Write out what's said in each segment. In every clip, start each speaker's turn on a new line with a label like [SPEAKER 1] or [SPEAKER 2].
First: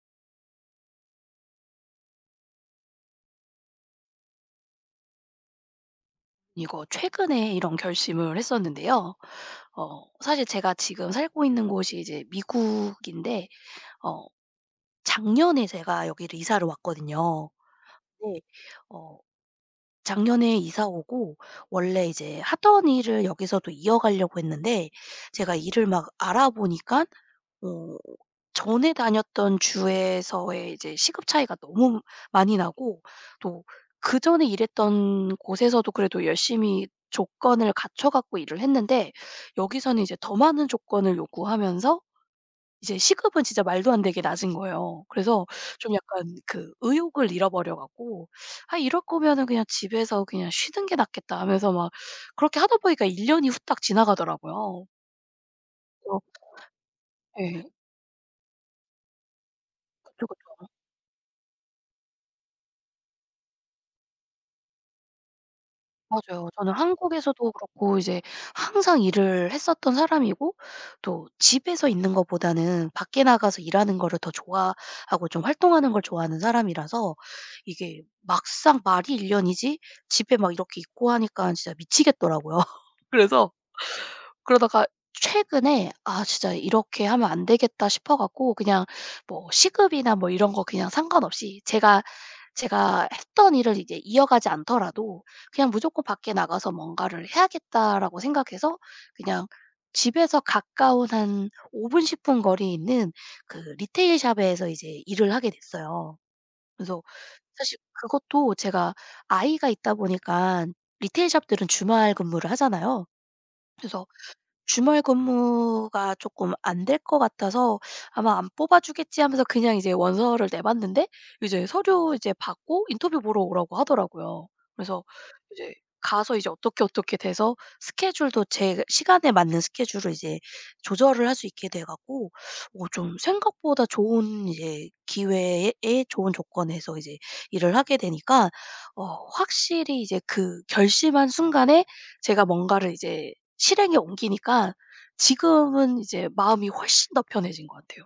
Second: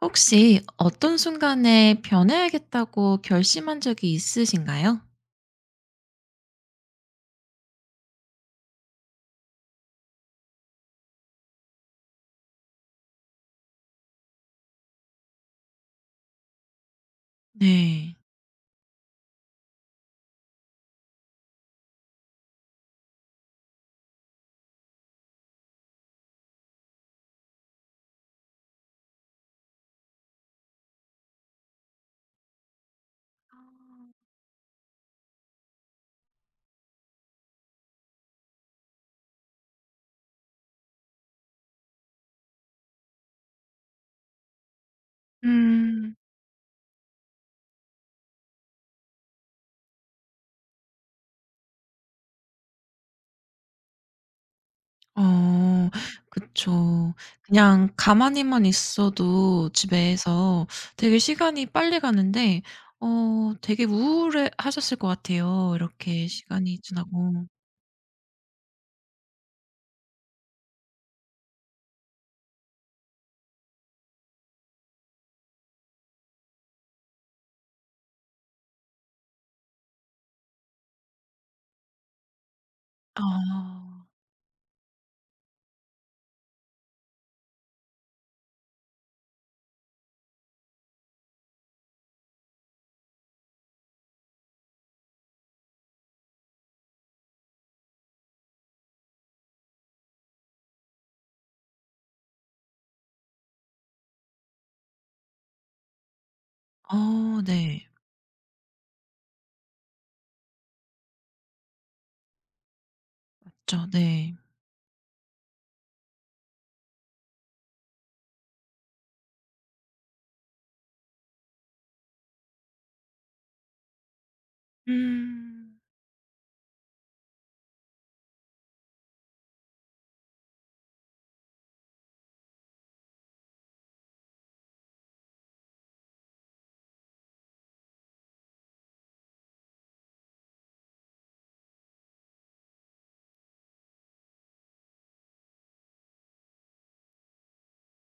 [SPEAKER 1] 혹시 어떤 순간에 변해야겠다고 결심한 적이 있으신가요?
[SPEAKER 2] 이거 최근에 이런 결심을 했었는데요. 사실 제가 지금 살고 있는 곳이 이제 미국인데 어 작년에 제가 여기를 이사를 왔거든요.
[SPEAKER 1] 네.
[SPEAKER 2] 네. 어 작년에 이사 오고 원래 이제 하던 일을 여기서도 이어가려고 했는데 제가 일을 막알아보니까 어 전에 다녔던 주에서의 이제 시급 차이가 너무 많이 나고, 또 그전에 일했던 곳에서도 그래도 열심히 조건을 갖춰 갖고 일을 했는데 여기서는 이제 더 많은 조건을 요구하면서 이제 시급은 진짜 말도 안 되게 낮은 거예요. 그래서 좀
[SPEAKER 1] 음.
[SPEAKER 2] 약간 그 의욕을 잃어버려 갖고 '아, 이럴 거면은 그냥 집에서 그냥 쉬는 게 낫겠다.' 하면서 막 그렇게 하다 보니까 1 년이 후딱 지나가더라고요.
[SPEAKER 1] 어
[SPEAKER 2] 그래서
[SPEAKER 1] 그쵸.
[SPEAKER 2] 예.
[SPEAKER 1] 그냥 가만히만 있어도
[SPEAKER 2] 그쵸,
[SPEAKER 1] 집에서
[SPEAKER 2] 그쵸.
[SPEAKER 1] 되게 시간이 빨리 가는데 되게 우울해하셨을 것 같아요, 이렇게
[SPEAKER 2] 맞아요. 저는
[SPEAKER 1] 시간이 지나고.
[SPEAKER 2] 한국에서도 그렇고 이제 항상 일을 했었던 사람이고, 또 집에서 있는 것보다는 밖에 나가서 일하는 거를 더 좋아하고 좀 활동하는 걸 좋아하는 사람이라서 이게 막상 말이 일년이지 집에 막 이렇게 있고 하니까 진짜 미치겠더라고요. 그래서
[SPEAKER 1] 아.
[SPEAKER 2] 그러다가 최근에 '아, 진짜 이렇게 하면 안 되겠다.' 싶어 갖고, 그냥 뭐 시급이나 뭐 이런 거 그냥 상관없이 제가 했던 일을 이제 이어가지 않더라도 그냥 '무조건 밖에 나가서 뭔가를 해야겠다.'라고 생각해서, 그냥 집에서 가까운 한 5분 10분 거리에 있는 그 리테일 샵에서 이제 일을 하게 됐어요. 그래서
[SPEAKER 1] 어
[SPEAKER 2] 사실
[SPEAKER 1] 네.
[SPEAKER 2] 그것도 제가 아이가 있다 보니까, 리테일 샵들은 주말 근무를 하잖아요.
[SPEAKER 1] 그쵸.
[SPEAKER 2] 그래서
[SPEAKER 1] 네.
[SPEAKER 2] 주말 근무가 조금 안 될 것 같아서 '아마 안 뽑아주겠지.' 하면서 그냥 이제 원서를 내봤는데, 이제 서류 이제 받고 인터뷰 보러 오라고 하더라고요. 그래서 이제
[SPEAKER 1] 음.
[SPEAKER 2] 가서 이제 어떻게 어떻게 돼서 스케줄도 제 시간에 맞는 스케줄을 이제 조절을 할 수 있게 돼 갖고, 좀 생각보다 좋은 이제 기회에 에 좋은 조건에서 이제 일을 하게 되니까, 확실히 이제 그 결심한 순간에 제가 뭔가를 이제 실행에 옮기니까 지금은 이제 마음이 훨씬 더 편해진 것 같아요,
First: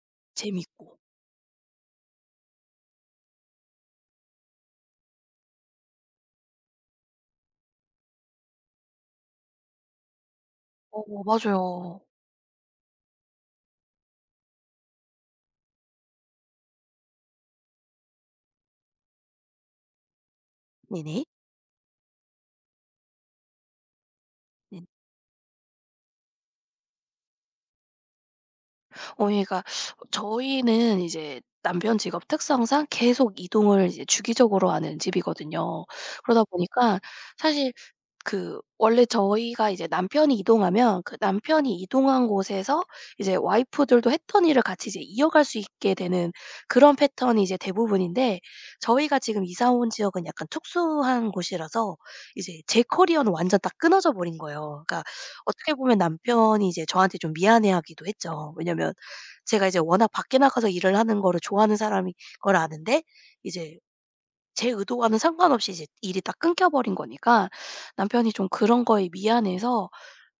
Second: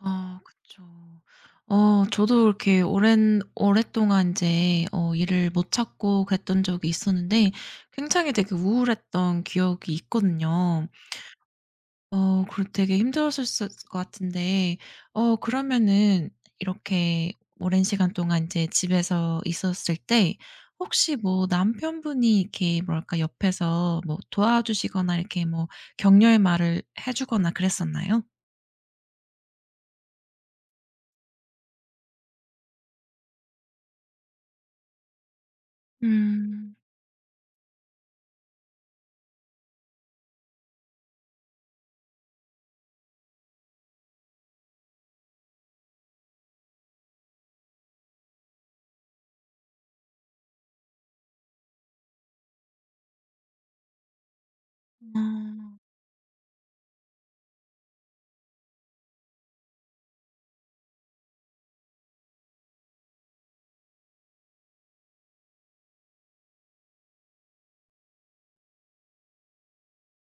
[SPEAKER 1] 아 그쵸.
[SPEAKER 2] 재밌고.
[SPEAKER 1] 저도 이렇게 오랜 오랫동안 이제 일을 못 찾고 그랬던 적이 있었는데 굉장히 되게 우울했던 기억이 있거든요.
[SPEAKER 2] 맞아요.
[SPEAKER 1] 그리고 되게 힘들었을 것 같은데 그러면은 이렇게 오랜 시간 동안 이제 집에서 있었을 때 혹시
[SPEAKER 2] 네네.
[SPEAKER 1] 뭐 남편분이 이렇게 뭐랄까 옆에서 뭐
[SPEAKER 2] 네.
[SPEAKER 1] 도와주시거나 이렇게 뭐 격려의 말을 해 주거나 그랬었나요?
[SPEAKER 2] 그러니까 저희는 이제 남편 직업 특성상 계속 이동을 이제 주기적으로 하는 집이거든요. 그러다
[SPEAKER 1] 음.
[SPEAKER 2] 보니까 사실 그 원래 저희가 이제 남편이 이동하면 그 남편이 이동한 곳에서 이제 와이프들도 했던 일을 같이 이제 이어갈 수 있게 되는 그런 패턴이 이제 대부분인데, 저희가 지금 이사 온 지역은 약간 특수한 곳이라서 이제 제 커리어는 완전 딱 끊어져 버린 거예요. 그러니까 어떻게
[SPEAKER 1] 어.
[SPEAKER 2] 보면 남편이 이제 저한테 좀 미안해하기도 했죠. 왜냐면 제가 이제 워낙 밖에 나가서 일을 하는 거를 좋아하는 사람인 걸 아는데, 이제 제 의도와는 상관없이 이제 일이 딱 끊겨 버린 거니까, 남편이 좀 그런 거에 미안해서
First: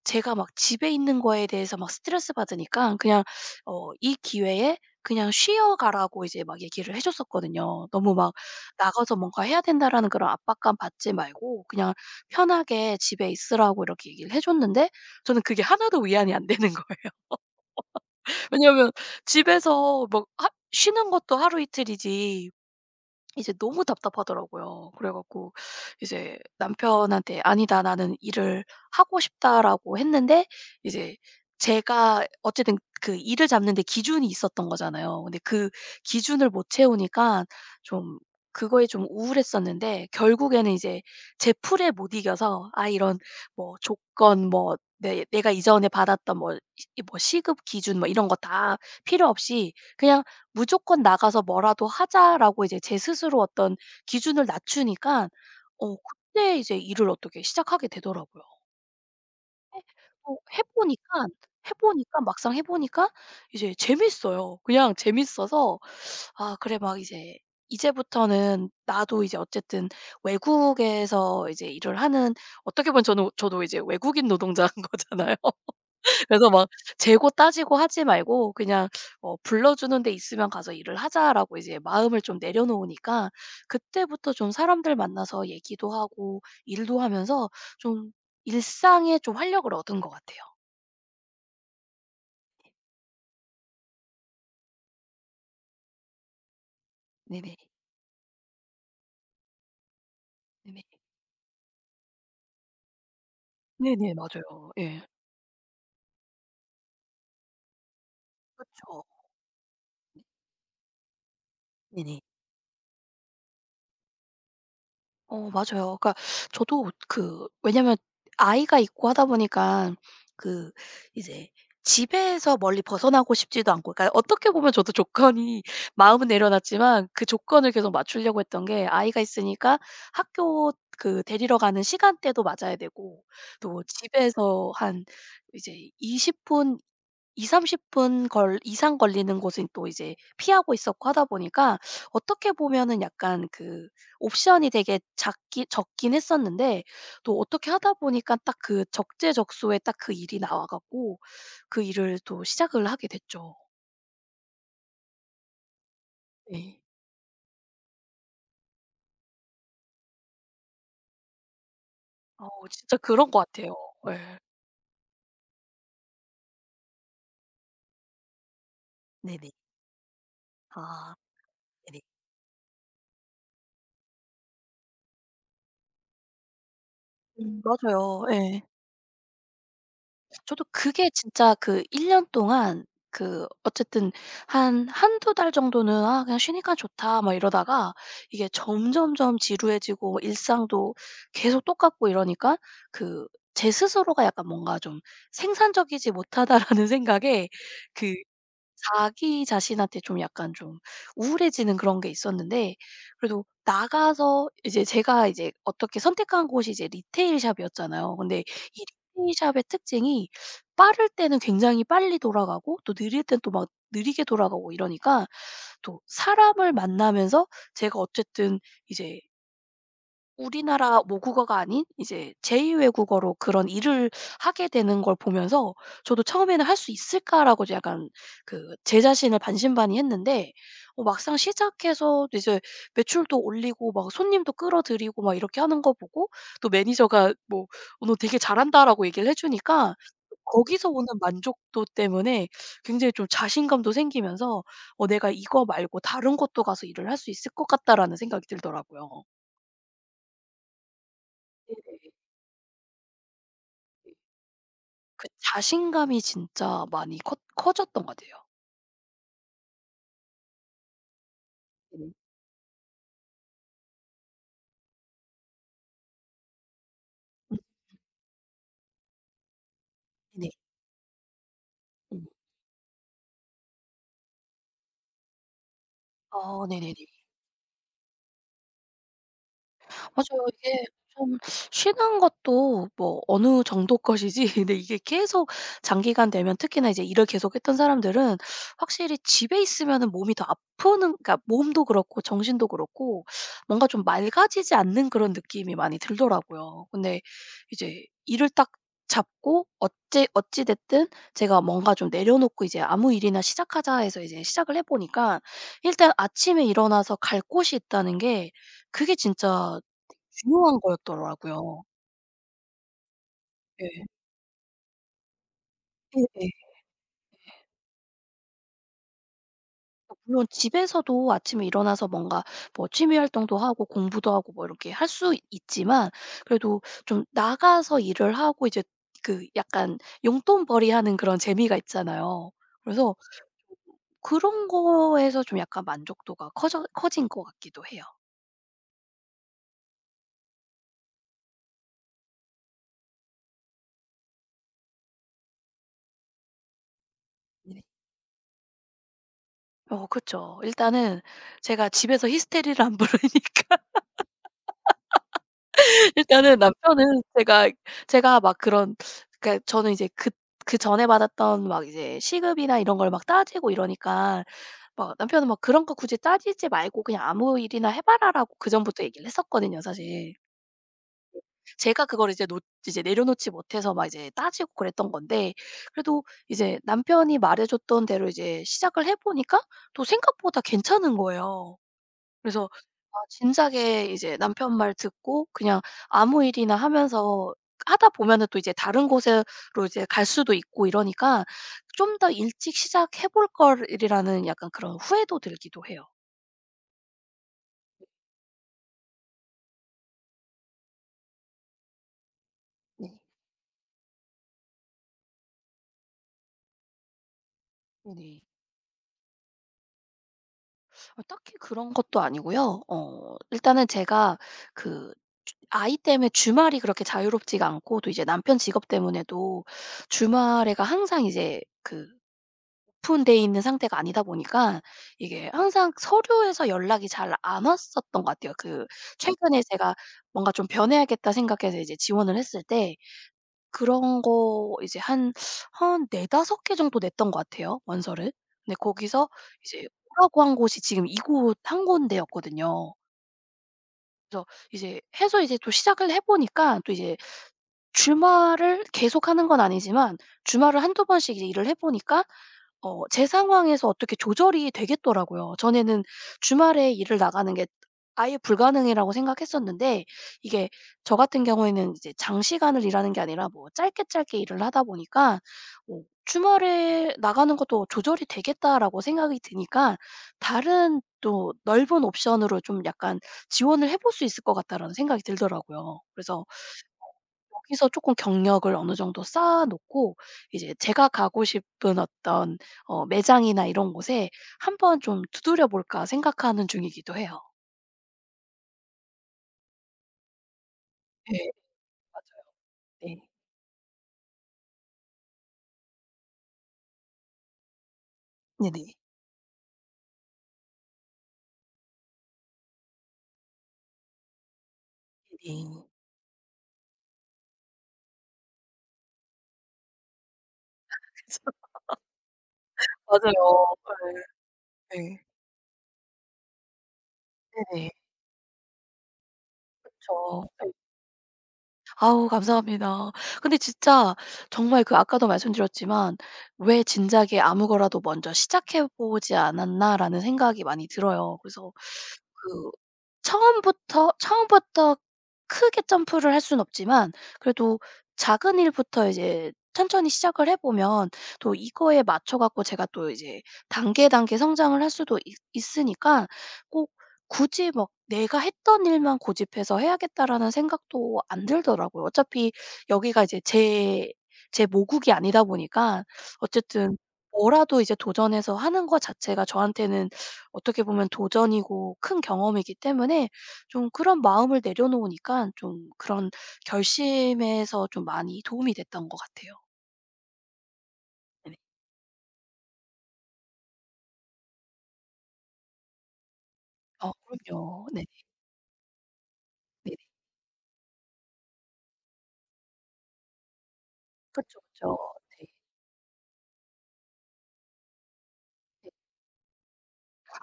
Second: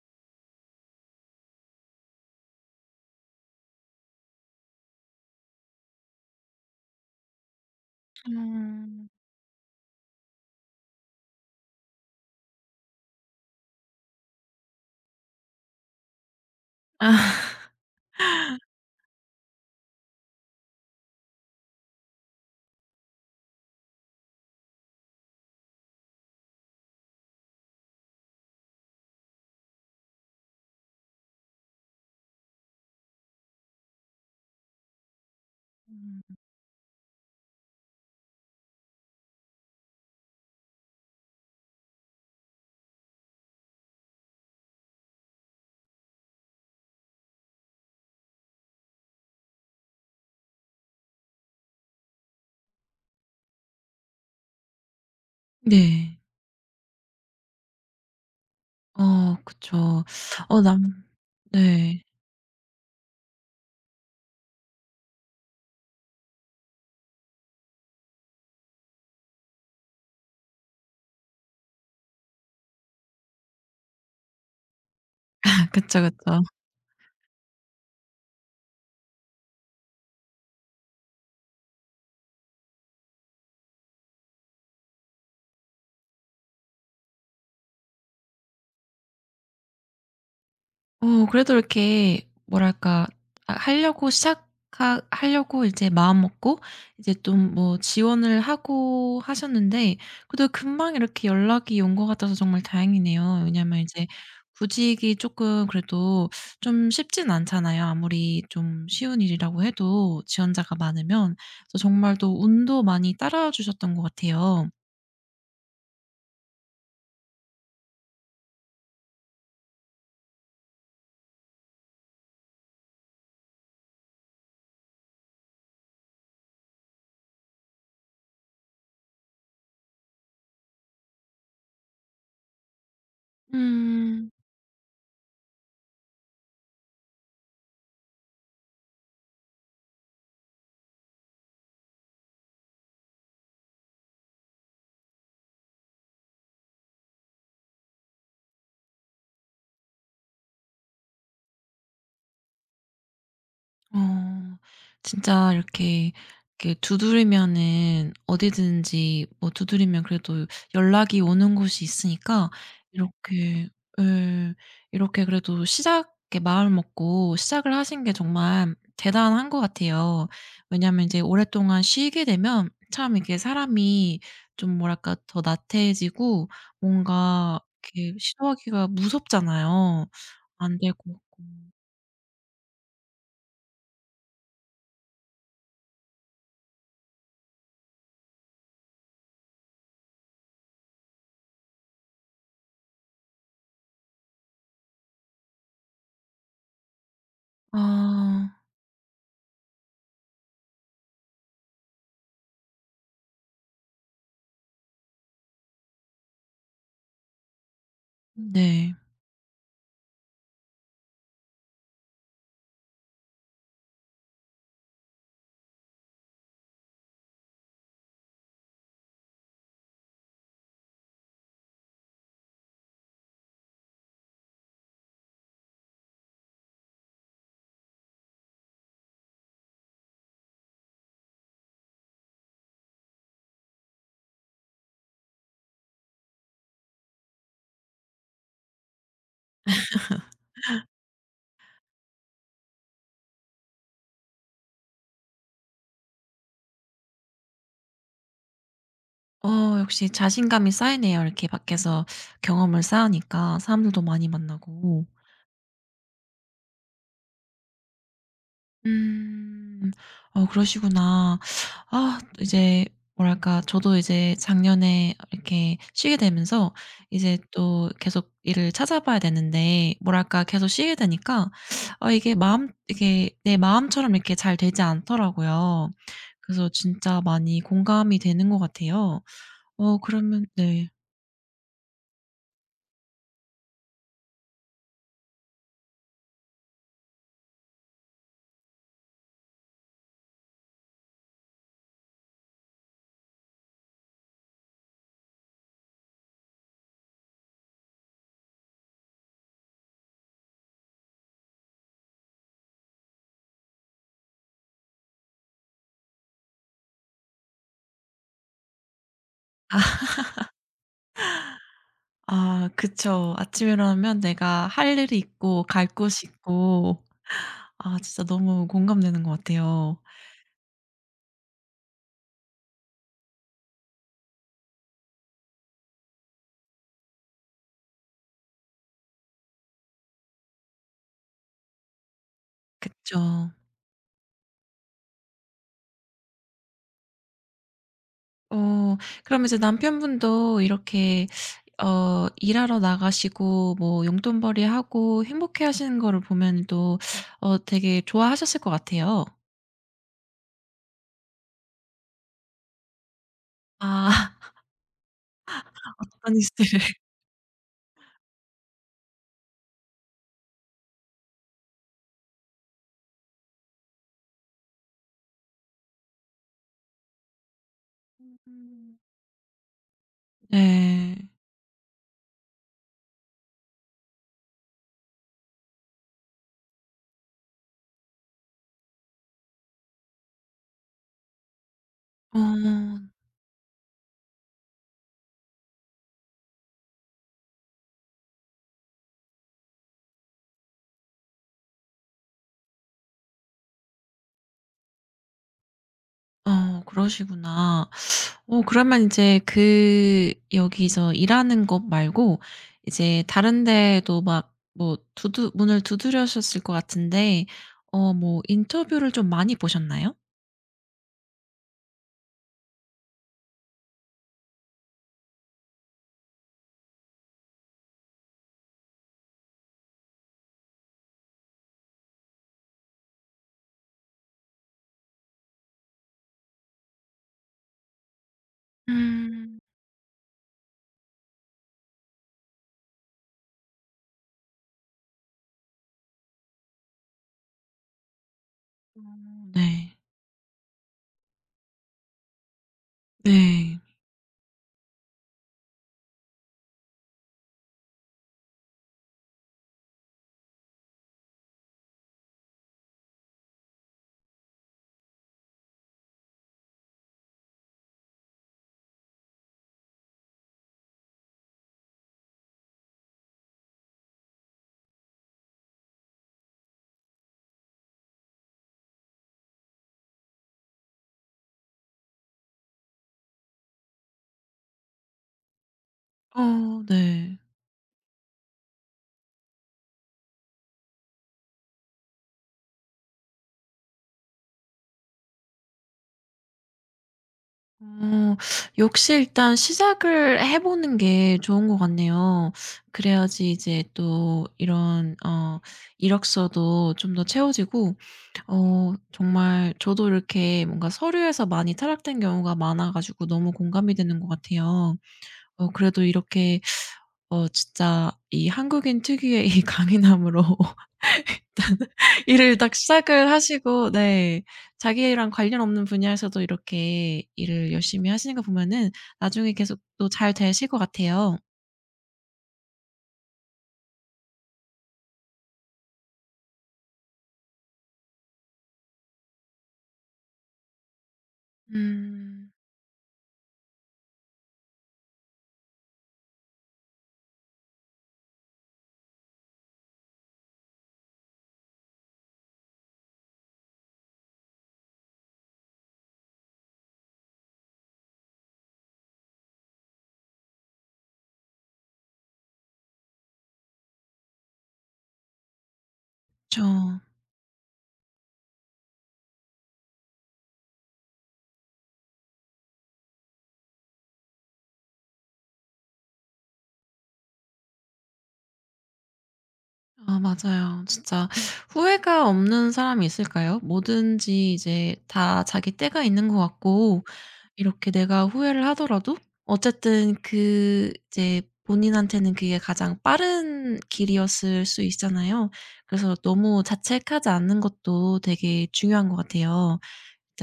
[SPEAKER 2] 제가 막 집에 있는 거에 대해서 막 스트레스 받으니까 그냥, 이 기회에 그냥 쉬어 가라고 이제 막 얘기를 해 줬었거든요. 너무 막
[SPEAKER 1] 음.
[SPEAKER 2] '나가서 뭔가 해야 된다.'라는 그런 압박감 받지 말고 그냥 편하게 집에 있으라고 이렇게 얘기를 해 줬는데, 저는 그게 하나도 위안이 안 되는 거예요.
[SPEAKER 1] 아.
[SPEAKER 2] 왜냐하면 집에서 막 하 쉬는 것도 하루 이틀이지 이제 너무 답답하더라고요. 그래 갖고 이제 남편한테 "아니다. 나는 일을 하고 싶다."라고 했는데, 이제 제가 어쨌든 그 일을 잡는 데 기준이 있었던 거잖아요. 근데 그
[SPEAKER 1] 음.
[SPEAKER 2] 기준을 못 채우니까 좀 그거에 좀 우울했었는데, 결국에는 이제 제 풀에 못 이겨서, 아 이런 뭐 조건 뭐 내 내가 이전에 받았던 뭐 시 뭐 시급 기준 뭐 이런 거 다 필요 없이 그냥 '무조건 나가서 뭐라도 하자.'라고 이제 제 스스로 어떤 기준을 낮추니까,
[SPEAKER 1] 네.
[SPEAKER 2] 그때 이제 일을 어떻게 시작하게 되더라고요. 해
[SPEAKER 1] 그쵸.
[SPEAKER 2] 어
[SPEAKER 1] 어
[SPEAKER 2] 해
[SPEAKER 1] 남
[SPEAKER 2] 보니까 해
[SPEAKER 1] 네.
[SPEAKER 2] 보니까 막상 해 보니까 이제 재밌어요. 그냥 재밌어서, 아 그래 막 이제 이제부터는 나도 이제 어쨌든 외국에서 이제 일을 하는, 어떻게 보면 저는 저도 이제 외국인 노동자인 거잖아요.
[SPEAKER 1] 그쵸, 그쵸.
[SPEAKER 2] 그래서 막 재고 따지고 하지 말고 그냥 "불러주는 데 있으면 가서 일을 하자."라고 이제 마음을 좀 내려놓으니까, 그때부터 좀 사람들 만나서 얘기도 하고 일도 하면서 좀 일상에 좀 활력을 얻은 것 같아요.
[SPEAKER 1] 그래도 이렇게 뭐랄까 아 하려고 이제 마음 먹고 이제 좀
[SPEAKER 2] 네네.
[SPEAKER 1] 뭐 지원을 하고 하셨는데 그래도
[SPEAKER 2] 네네.
[SPEAKER 1] 금방 이렇게 연락이 온 것 같아서 정말 다행이네요. 왜냐면 이제
[SPEAKER 2] 네네. 맞아요. 예.
[SPEAKER 1] 구직이 조금 그래도 좀 쉽진 않잖아요. 아무리 좀
[SPEAKER 2] 그쵸.
[SPEAKER 1] 쉬운 일이라고 해도 지원자가 많으면. 그래서 정말
[SPEAKER 2] 네네.
[SPEAKER 1] 또 운도 많이 따라와 주셨던 것 같아요.
[SPEAKER 2] 맞아요. 그러니까 저도 그 왜냐면 아이가 있고 하다 보니까, 그 이제 집에서 멀리 벗어나고 싶지도 않고 그러니까 어떻게 보면 저도 조건이 마음은 내려놨지만 그 조건을 계속 맞추려고 했던 게 아이가 있으니까 학교 그 데리러 가는 시간대도 맞아야 되고, 또
[SPEAKER 1] 음.
[SPEAKER 2] 집에서 한 이제 20분 2삼3 0 분 걸 이상 걸리는 곳은 또 이제 피하고 있었고 하다 보니까, 어떻게 보면은 약간 그 옵션이 되게 작기 적긴 했었는데, 또 어떻게 하다 보니까 딱 그 적재적소에 딱 그 일이 나와 갖고 그 일을 또 시작을 하게 됐죠.
[SPEAKER 1] 어. 진짜 이렇게, 이렇게
[SPEAKER 2] 네.
[SPEAKER 1] 두드리면은 어디든지 뭐 두드리면 그래도 연락이 오는 곳이 있으니까 네.
[SPEAKER 2] 진짜 그런 것
[SPEAKER 1] 이렇게
[SPEAKER 2] 같아요. 네.
[SPEAKER 1] 예. 이렇게 그래도 시작 이렇게 마음을 먹고 시작을 하신 게 정말 대단한
[SPEAKER 2] 네네.
[SPEAKER 1] 것 같아요. 왜냐하면
[SPEAKER 2] 아.
[SPEAKER 1] 이제 오랫동안
[SPEAKER 2] 네네.
[SPEAKER 1] 쉬게 되면 참 이게 사람이 좀 뭐랄까 더 나태해지고 뭔가
[SPEAKER 2] 음.
[SPEAKER 1] 이렇게
[SPEAKER 2] 맞아요. 예.
[SPEAKER 1] 시도하기가 무섭잖아요.
[SPEAKER 2] 저도
[SPEAKER 1] 안 될
[SPEAKER 2] 그게
[SPEAKER 1] 것 같고.
[SPEAKER 2] 진짜 그 1 년 동안 그 어쨌든 한 한두 달 정도는 '아 그냥 쉬니까 좋다.' 막 이러다가, 이게 점점점 지루해지고 일상도 계속 똑같고 이러니까, 그 제 스스로가 약간 뭔가 좀 '생산적이지 못하다.'라는 생각에 그
[SPEAKER 1] 아.
[SPEAKER 2] 자기 자신한테 좀 약간 좀 우울해지는 그런 게 있었는데, 그래도 나가서 이제 제가 이제 어떻게 선택한 곳이 이제 리테일 샵이었잖아요. 근데 이
[SPEAKER 1] 네.
[SPEAKER 2] 리테일 샵의 특징이 빠를 때는 굉장히 빨리 돌아가고 또 느릴 땐 또 막 느리게 돌아가고 이러니까, 또 사람을 만나면서 제가 어쨌든 이제 우리나라 모국어가 아닌 이제 제2 외국어로 그런 일을 하게 되는 걸 보면서, 저도 처음에는 '할 수 있을까?'라고 이제 약간 그 제 자신을 반신반의했는데, 막상 시작해서 이제 매출도 올리고 막 손님도 끌어들이고 막 이렇게 하는 거 보고, 또 매니저가 뭐 "어 너 되게 잘한다."라고 얘기를 해 주니까, 거기서 오는 만족도 때문에 굉장히 좀 자신감도 생기면서 '어 내가 이거 말고 다른 곳도 가서 일을 할 수 있을 것 같다.'라는 생각이 들더라고요.
[SPEAKER 1] 역시 자신감이 쌓이네요. 이렇게 밖에서
[SPEAKER 2] 네네.
[SPEAKER 1] 경험을 쌓으니까 사람들도 많이 만나고.
[SPEAKER 2] 그 자신감이 진짜 많이 커 커졌던 것 같아요.
[SPEAKER 1] 음. 그러시구나.
[SPEAKER 2] 네네.
[SPEAKER 1] 아 이제 뭐랄까 저도 이제 작년에 이렇게 쉬게 되면서 이제
[SPEAKER 2] 음.
[SPEAKER 1] 또 계속 일을 찾아봐야 되는데 뭐랄까
[SPEAKER 2] 네네.
[SPEAKER 1] 계속 쉬게 되니까
[SPEAKER 2] 음.
[SPEAKER 1] 이게 마음 이게 내 마음처럼 이렇게 잘 되지 않더라고요.
[SPEAKER 2] 아
[SPEAKER 1] 그래서
[SPEAKER 2] 네네네.
[SPEAKER 1] 진짜 많이 공감이 되는 것 같아요. 그러면
[SPEAKER 2] 맞아요. 이게
[SPEAKER 1] 네.
[SPEAKER 2] 좀 쉬는 것도 뭐 어느 정도 것이지 근데 이게 계속 장기간 되면 특히나 이제 일을 계속했던 사람들은 확실히 집에 있으면은 몸이 더 아프는, 그러니까 몸도 그렇고 정신도 그렇고 뭔가 좀 맑아지지 않는 그런 느낌이 많이 들더라고요. 근데 이제 일을 딱 잡고 어찌 어찌 됐든 제가 뭔가 좀 내려놓고 이제 '아무 일이나 시작하자.' 해서 이제 시작을 해 보니까, 일단 아침에 일어나서 갈 곳이 있다는 게, 그게 진짜 중요한 거였더라고요.
[SPEAKER 1] 아 그쵸. 아침에
[SPEAKER 2] 예.
[SPEAKER 1] 일어나면 내가 할 일이 있고 갈 곳이
[SPEAKER 2] 예예.
[SPEAKER 1] 있고 아 진짜 너무 공감되는 것 같아요.
[SPEAKER 2] 물론 집에서도 아침에 일어나서 뭔가 뭐 취미 활동도 하고 공부도 하고 뭐 이렇게 할 수 있지만, 그래도 좀 나가서 일을 하고 이제 그 약간 용돈벌이하는 그런 재미가 있잖아요. 그래서
[SPEAKER 1] 그쵸.
[SPEAKER 2] 그런 거에서 좀 약간 만족도가 커져 커진 것 같기도 해요.
[SPEAKER 1] 어 그럼 이제 남편분도 이렇게 일하러 나가시고 뭐 용돈벌이하고 행복해 하시는 거를 보면 또
[SPEAKER 2] 네.
[SPEAKER 1] 되게 좋아하셨을 것 같아요.
[SPEAKER 2] 그쵸. 일단은 제가 집에서 히스테리를 안 부르니까.
[SPEAKER 1] 아 어떤
[SPEAKER 2] 일단은
[SPEAKER 1] 이슈를
[SPEAKER 2] 남편은 제가 막 그런, 그러니까 저는 이제 그 그전에 받았던 막 이제 시급이나 이런 걸 막 따지고 이러니까 막 남편은 막 "그런 거 굳이 따지지 말고 그냥 아무 일이나 해 봐라."라고 그전부터 얘기를 했었거든요, 사실.
[SPEAKER 1] 네.
[SPEAKER 2] 제가 그걸 이제 놓 이제 내려놓지 못해서 막 이제 따지고 그랬던 건데, 그래도 이제 남편이 말해 줬던 대로 이제 시작을 해 보니까 또 생각보다 괜찮은 거예요. 그래서
[SPEAKER 1] 어.
[SPEAKER 2] 아 진작에 이제 남편 말 듣고 그냥 아무 일이나 하면서 하다 보면은 또 이제 다른 곳으로 이제 갈 수도 있고 이러니까, '좀 더 일찍 시작해 볼 걸.'이라는 약간 그런 후회도 들기도 해요.
[SPEAKER 1] 그러시구나. 그러면 이제 그 여기서 일하는 것 말고
[SPEAKER 2] 네.
[SPEAKER 1] 이제 다른 데도 막 뭐 두두 문을 두드려셨을 것 같은데
[SPEAKER 2] 네.
[SPEAKER 1] 뭐 인터뷰를 좀 많이 보셨나요?
[SPEAKER 2] 딱히 그런 것도 아니고요. 일단은 제가 그 주 아이 때문에 주말이 그렇게 자유롭지가 않고 또 이제 남편 직업 때문에도 주말에가 항상 이제 그 오픈되 있는 상태가 아니다 보니까 이게 항상 서류에서 연락이 잘 안 왔었던 것 같아요. 그
[SPEAKER 1] 음.
[SPEAKER 2] 최근에 제가 뭔가 좀 변해야겠다 생각해서 이제 지원을 했을 때 그런 거 이제 한 4-5개 정도 냈던 것 같아요, 원서를. 근데
[SPEAKER 1] 어.
[SPEAKER 2] 거기서 이제
[SPEAKER 1] 네.
[SPEAKER 2] 오라고 한 곳이 지금 이곳 한 군데였거든요.
[SPEAKER 1] 네.
[SPEAKER 2] 그래서 이제 해서 이제 또 시작을 해 보니까, 또 이제 주말을 계속하는 건 아니지만 주말을 한두 번씩 이제 일을 해 보니까, 제 상황에서 어떻게 조절이 되겠더라고요. 전에는 주말에 일을 나가는 게 아예 불가능이라고 생각했었는데, 이게 저 같은 경우에는 이제 장시간을 일하는 게 아니라 뭐 짧게 짧게 일을 하다 보니까 뭐 '주말에 나가는 것도 조절이 되겠다.'라고 생각이 드니까, 다른 또 넓은 옵션으로 좀 약간 지원을 해볼 수 있을 것 같다라는 생각이 들더라고요. 그래서
[SPEAKER 1] 어 네.
[SPEAKER 2] 여기서 쪼끔 경력을 어느 정도 쌓아 놓고 이제 제가 가고 싶은 어떤 매장이나 이런 곳에 '한번 좀 두드려 볼까.' 생각하는 중이기도 해요.
[SPEAKER 1] 어 역시 일단 시작을 해 보는 게
[SPEAKER 2] 네.
[SPEAKER 1] 좋은 것
[SPEAKER 2] 맞아요.
[SPEAKER 1] 같네요.
[SPEAKER 2] 네.
[SPEAKER 1] 그래야지 이제 또 이런 어 이력서도 좀 더 채워지고
[SPEAKER 2] 네네.
[SPEAKER 1] 정말 저도 이렇게 뭔가 서류에서 많이 탈락된 경우가 많아 가지고 너무 공감이 되는 것 같아요.
[SPEAKER 2] 네네.
[SPEAKER 1] 그래도 이렇게 진짜 이 한국인 특유의 이 강인함으로
[SPEAKER 2] 그
[SPEAKER 1] 일단 일을 딱 시작을
[SPEAKER 2] 맞아요.
[SPEAKER 1] 하시고 네
[SPEAKER 2] 예. 네.
[SPEAKER 1] 자기랑 관련 없는 분야에서도 이렇게 일을
[SPEAKER 2] 네네.
[SPEAKER 1] 열심히 하시는 거 보면은 나중에 계속 또 잘
[SPEAKER 2] 그쵸.
[SPEAKER 1] 되실
[SPEAKER 2] 예.
[SPEAKER 1] 것 같아요.
[SPEAKER 2] 아우, 감사합니다. 근데 진짜 정말 그 아까도 말씀드렸지만 '왜 진작에 아무 거라도 먼저 시작해 보지 않았나.'라는 생각이 많이 들어요. 그래서
[SPEAKER 1] 음.
[SPEAKER 2] 그 처음부터 크게 점프를 할 수는 없지만 그래도 작은 일부터 이제 천천히 시작을 해 보면 또 이거에 맞춰 갖고 제가 또 이제 단계, 단계 성장을 할 수도 있 있으니까, 꼭 굳이 막 '내가 했던 일만 고집해서 해야겠다.'라는 생각도 안 들더라고요. 어차피 여기가 이제 제 모국이 아니다 보니까 어쨌든
[SPEAKER 1] 저
[SPEAKER 2] 뭐라도 이제 도전해서 하는 것 자체가 저한테는 어떻게 보면 도전이고 큰 경험이기 때문에, 좀 그런 마음을 내려놓으니까 좀 그런 결심에서 좀 많이 도움이 됐던 것 같아요.
[SPEAKER 1] 아 맞아요. 진짜
[SPEAKER 2] 네네.
[SPEAKER 1] 후회가 없는 사람이 있을까요? 뭐든지 이제 다 자기 때가 있는 것 같고
[SPEAKER 2] 그럼요.
[SPEAKER 1] 이렇게
[SPEAKER 2] 네네.
[SPEAKER 1] 내가 후회를 하더라도
[SPEAKER 2] 네네.
[SPEAKER 1] 어쨌든 그 이제 본인한테는 그게 가장 빠른
[SPEAKER 2] 그쵸,
[SPEAKER 1] 길이었을 수
[SPEAKER 2] 그쵸. 네.
[SPEAKER 1] 있잖아요. 그래서 너무 자책하지 않는 것도 되게
[SPEAKER 2] 네.
[SPEAKER 1] 중요한 것 같아요.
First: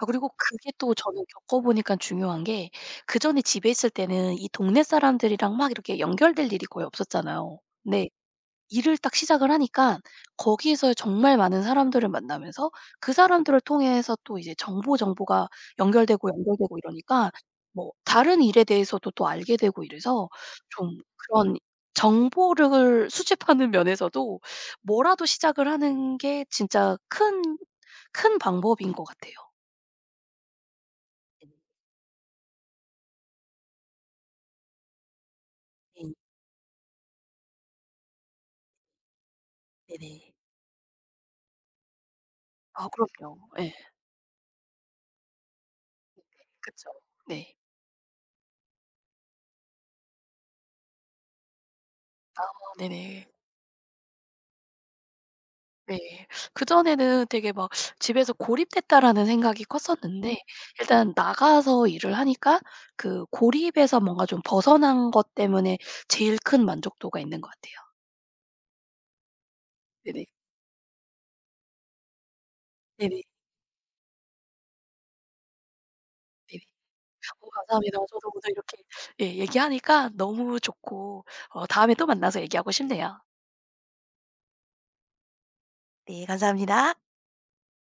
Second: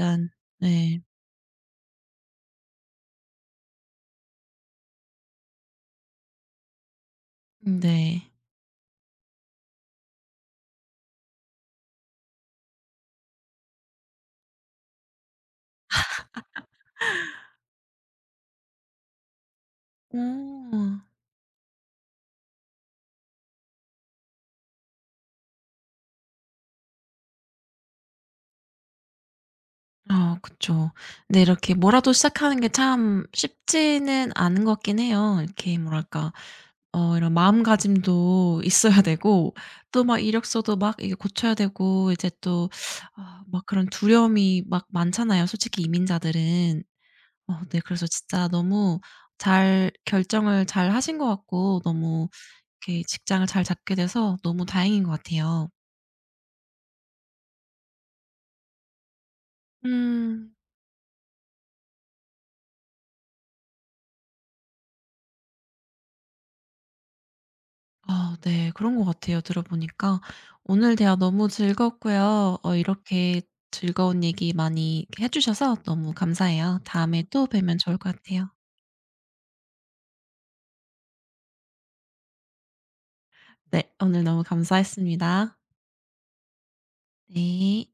[SPEAKER 2] 아 그리고 그게 또
[SPEAKER 1] 네.
[SPEAKER 2] 저는 겪어 보니깐 중요한 게, 그전에 집에 있을 때는 이 동네 사람들이랑 막 이렇게 연결될 일이 거의 없었잖아요. 네.
[SPEAKER 1] 네.
[SPEAKER 2] 일을 딱 시작을 하니까 거기에서 정말 많은 사람들을 만나면서 그 사람들을 통해서 또 이제 정보, 정보가 연결되고, 연결되고 이러니까 뭐 다른 일에 대해서도 또 알게 되고
[SPEAKER 1] 오
[SPEAKER 2] 이래서, 좀 그런 정보를 수집하는 면에서도 뭐라도 시작을 하는 게 진짜 큰 방법인 것 같아요.
[SPEAKER 1] 아 그쵸. 네 이렇게 뭐라도 시작하는 게 참 쉽지는 않은 것 같긴 해요. 이렇게
[SPEAKER 2] 네.
[SPEAKER 1] 뭐랄까 이런 마음가짐도 있어야 되고 또 막
[SPEAKER 2] 네네.
[SPEAKER 1] 이력서도 막 이게 고쳐야 되고 이제 또
[SPEAKER 2] 아
[SPEAKER 1] 아
[SPEAKER 2] 그럼요.
[SPEAKER 1] 막
[SPEAKER 2] 예.
[SPEAKER 1] 그런 두려움이 막 많잖아요, 솔직히 이민자들은.
[SPEAKER 2] 그쵸. 네.
[SPEAKER 1] 네 그래서 진짜 너무 잘 결정을 잘 하신 것 같고 너무 이렇게
[SPEAKER 2] 네네.
[SPEAKER 1] 직장을 잘 잡게 돼서 너무 다행인 것 같아요.
[SPEAKER 2] 네. 그전에는 되게 막 '집에서 고립됐다.'라는 생각이 컸었는데,
[SPEAKER 1] 음.
[SPEAKER 2] 일단 나가서 일을 하니까 그 고립에서 뭔가 좀 벗어난 것 때문에 제일 큰 만족도가 있는 것 같아요.
[SPEAKER 1] 아 네. 그런 것 같아요, 들어보니까.
[SPEAKER 2] 네네.
[SPEAKER 1] 오늘 대화 너무 즐거웠고요.
[SPEAKER 2] 네네.
[SPEAKER 1] 이렇게 즐거운 얘기 많이 이렇게 해 주셔서 너무
[SPEAKER 2] 네네.
[SPEAKER 1] 감사해요. 다음에 또 뵈면 좋을
[SPEAKER 2] 감사합니다.
[SPEAKER 1] 것
[SPEAKER 2] 저도
[SPEAKER 1] 같아요.
[SPEAKER 2] 오늘 이렇게 예 얘기하니까 너무 좋고, 다음에 또 만나서 얘기하고 싶네요.
[SPEAKER 1] 네. 오늘 너무 감사했습니다.
[SPEAKER 2] 네. 감사합니다.
[SPEAKER 1] 네.